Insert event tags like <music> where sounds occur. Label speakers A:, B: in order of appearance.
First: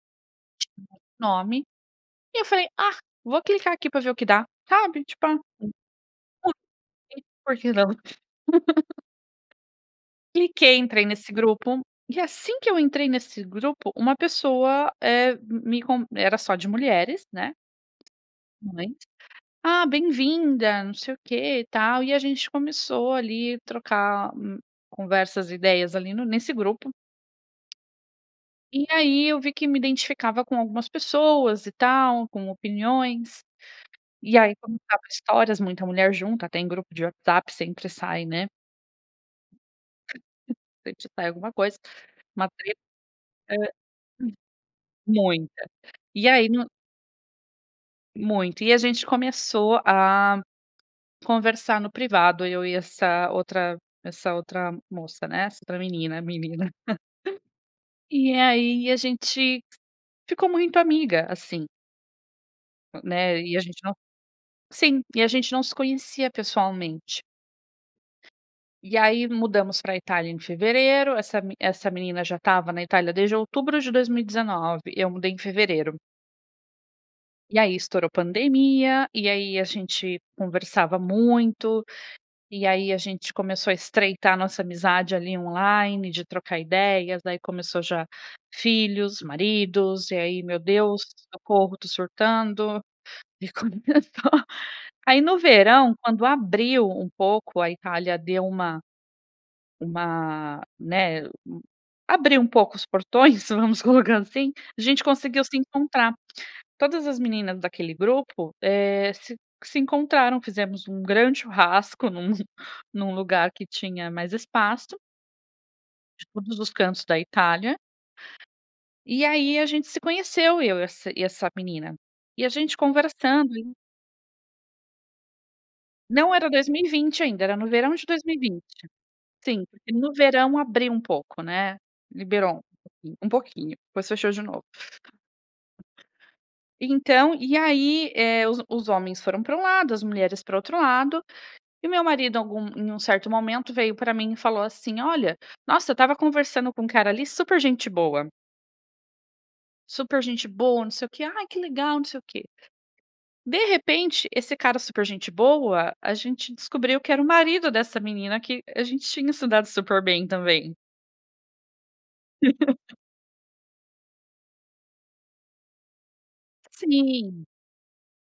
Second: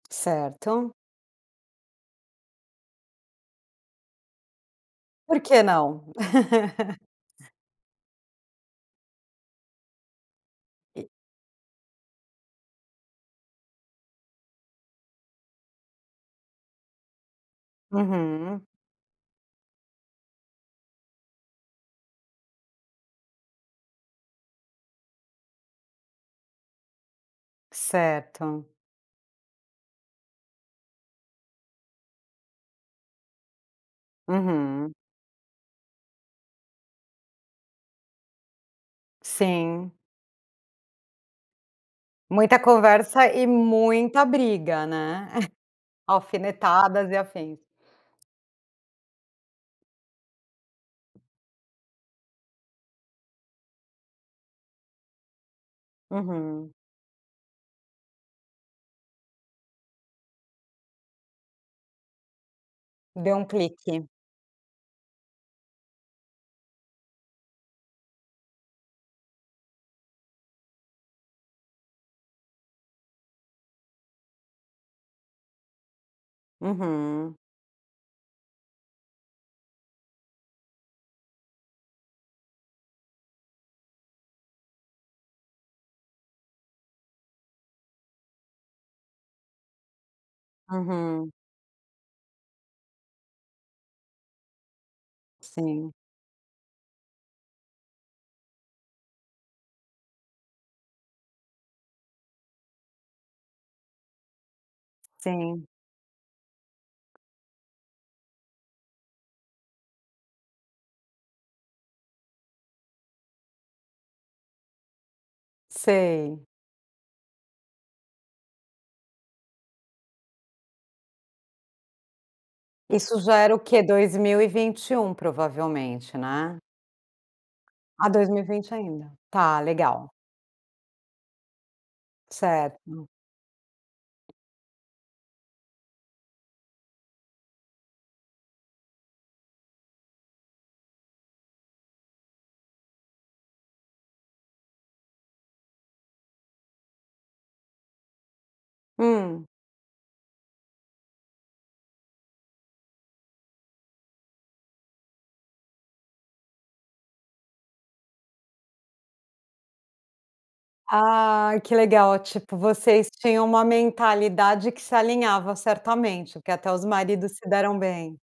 A: Certo.
B: Nome e eu falei: "Ah vou clicar aqui para ver o que dá". Sabe, tipo, ah.
A: Por
B: <unintelligible>
A: que não? <laughs>
B: Por que não? <laughs> Cliquei entrei
A: E.
B: nesse grupo e assim que eu entrei nesse grupo, uma pessoa, eh, me me co era só de mulheres, né,
A: Uhum.
B: mães. "Ah bem-vinda" não sei o que e tal e a gente começou ali trocar, hum, conversas ideias ali no nesse grupo.
A: Certo.
B: E aí eu vi que me identificava com algumas pessoas e tal com opiniões. E aí
A: Uhum.
B: contava histórias muita mulher junta, até em grupo de WhatsApp sempre sai, né.
A: Sim.
B: <unintelligible> alguma coisa, uma
A: Muita
B: treta.
A: conversa e
B: Hã, hum.
A: muita briga, né. <chuckles>
B: Muita. E aí no
A: Alfinetadas e afins.
B: Muito. E a gente começou a conversar no privado eu e essa outra essa outra moça, né, essa outra menina, menina.
A: Uhum.
B: <chuckles> E aí a gente ficou muito amiga, assim.
A: Deu
B: Né.
A: um
B: E a gente não
A: clique.
B: sim, e a gente não se conhecia pessoalmente. E aí mudamos pra Itália em fevereiro, essa mi essa menina já estava na Itália desde outubro de 2019, eu mudei em fevereiro.
A: Uhum.
B: E aí estourou pandemia, e aí a gente conversava muito, e aí a gente começou a estreitar a nossa amizade ali online, de trocar ideias, aí começou já filhos, maridos, e aí meu Deus,
A: Uhum.
B: socorro, estou surtando. E começou aí no
A: Sim.
B: verão quando abriu um pouco a Itália deu uma uma, né, abriu um pouco os portões vamos colocar assim, a gente conseguiu se
A: Sim.
B: encontrar. Todas as meninas daquele grupo, eh, se se encontraram, fizemos um grande churrasco em um em um lugar que tinha mais espaço. De
A: Sei.
B: todos os cantos da Itália. E aí, a gente se conheceu eu e essa e essa menina. E a gente
A: Isso já era
B: conversando
A: o
B: e
A: quê? 2021 provavelmente,
B: Não era
A: né.
B: 2020 ainda, era no verão de
A: Ah,
B: dois
A: dois
B: mil e
A: mil e vinte
B: vinte.
A: ainda. Tá,
B: Sim, porque
A: legal.
B: no verão abriu um pouco né. Liberou,
A: Certo.
B: um pouquinho, depois fechou de novo. Então e aí, eh, os os homens foram para um lado, as mulheres para o outro lado, e o meu marido algum em um certo momento veio para mim e falou assim: "Olha, nossa eu estava conversando com um cara ali super gente boa".
A: Hum.
B: "Super gente boa, não sei o que, ai que legal, não sei o que". De repente, esse cara super gente boa, a gente descobriu que era o marido dessa menina que a gente tinha se dado super bem também.
A: Ah, que legal. Tipo
B: <laughs>
A: vocês tinham uma mentalidade que se alinhava certamente, que até os maridos
B: Sim.
A: se deram bem.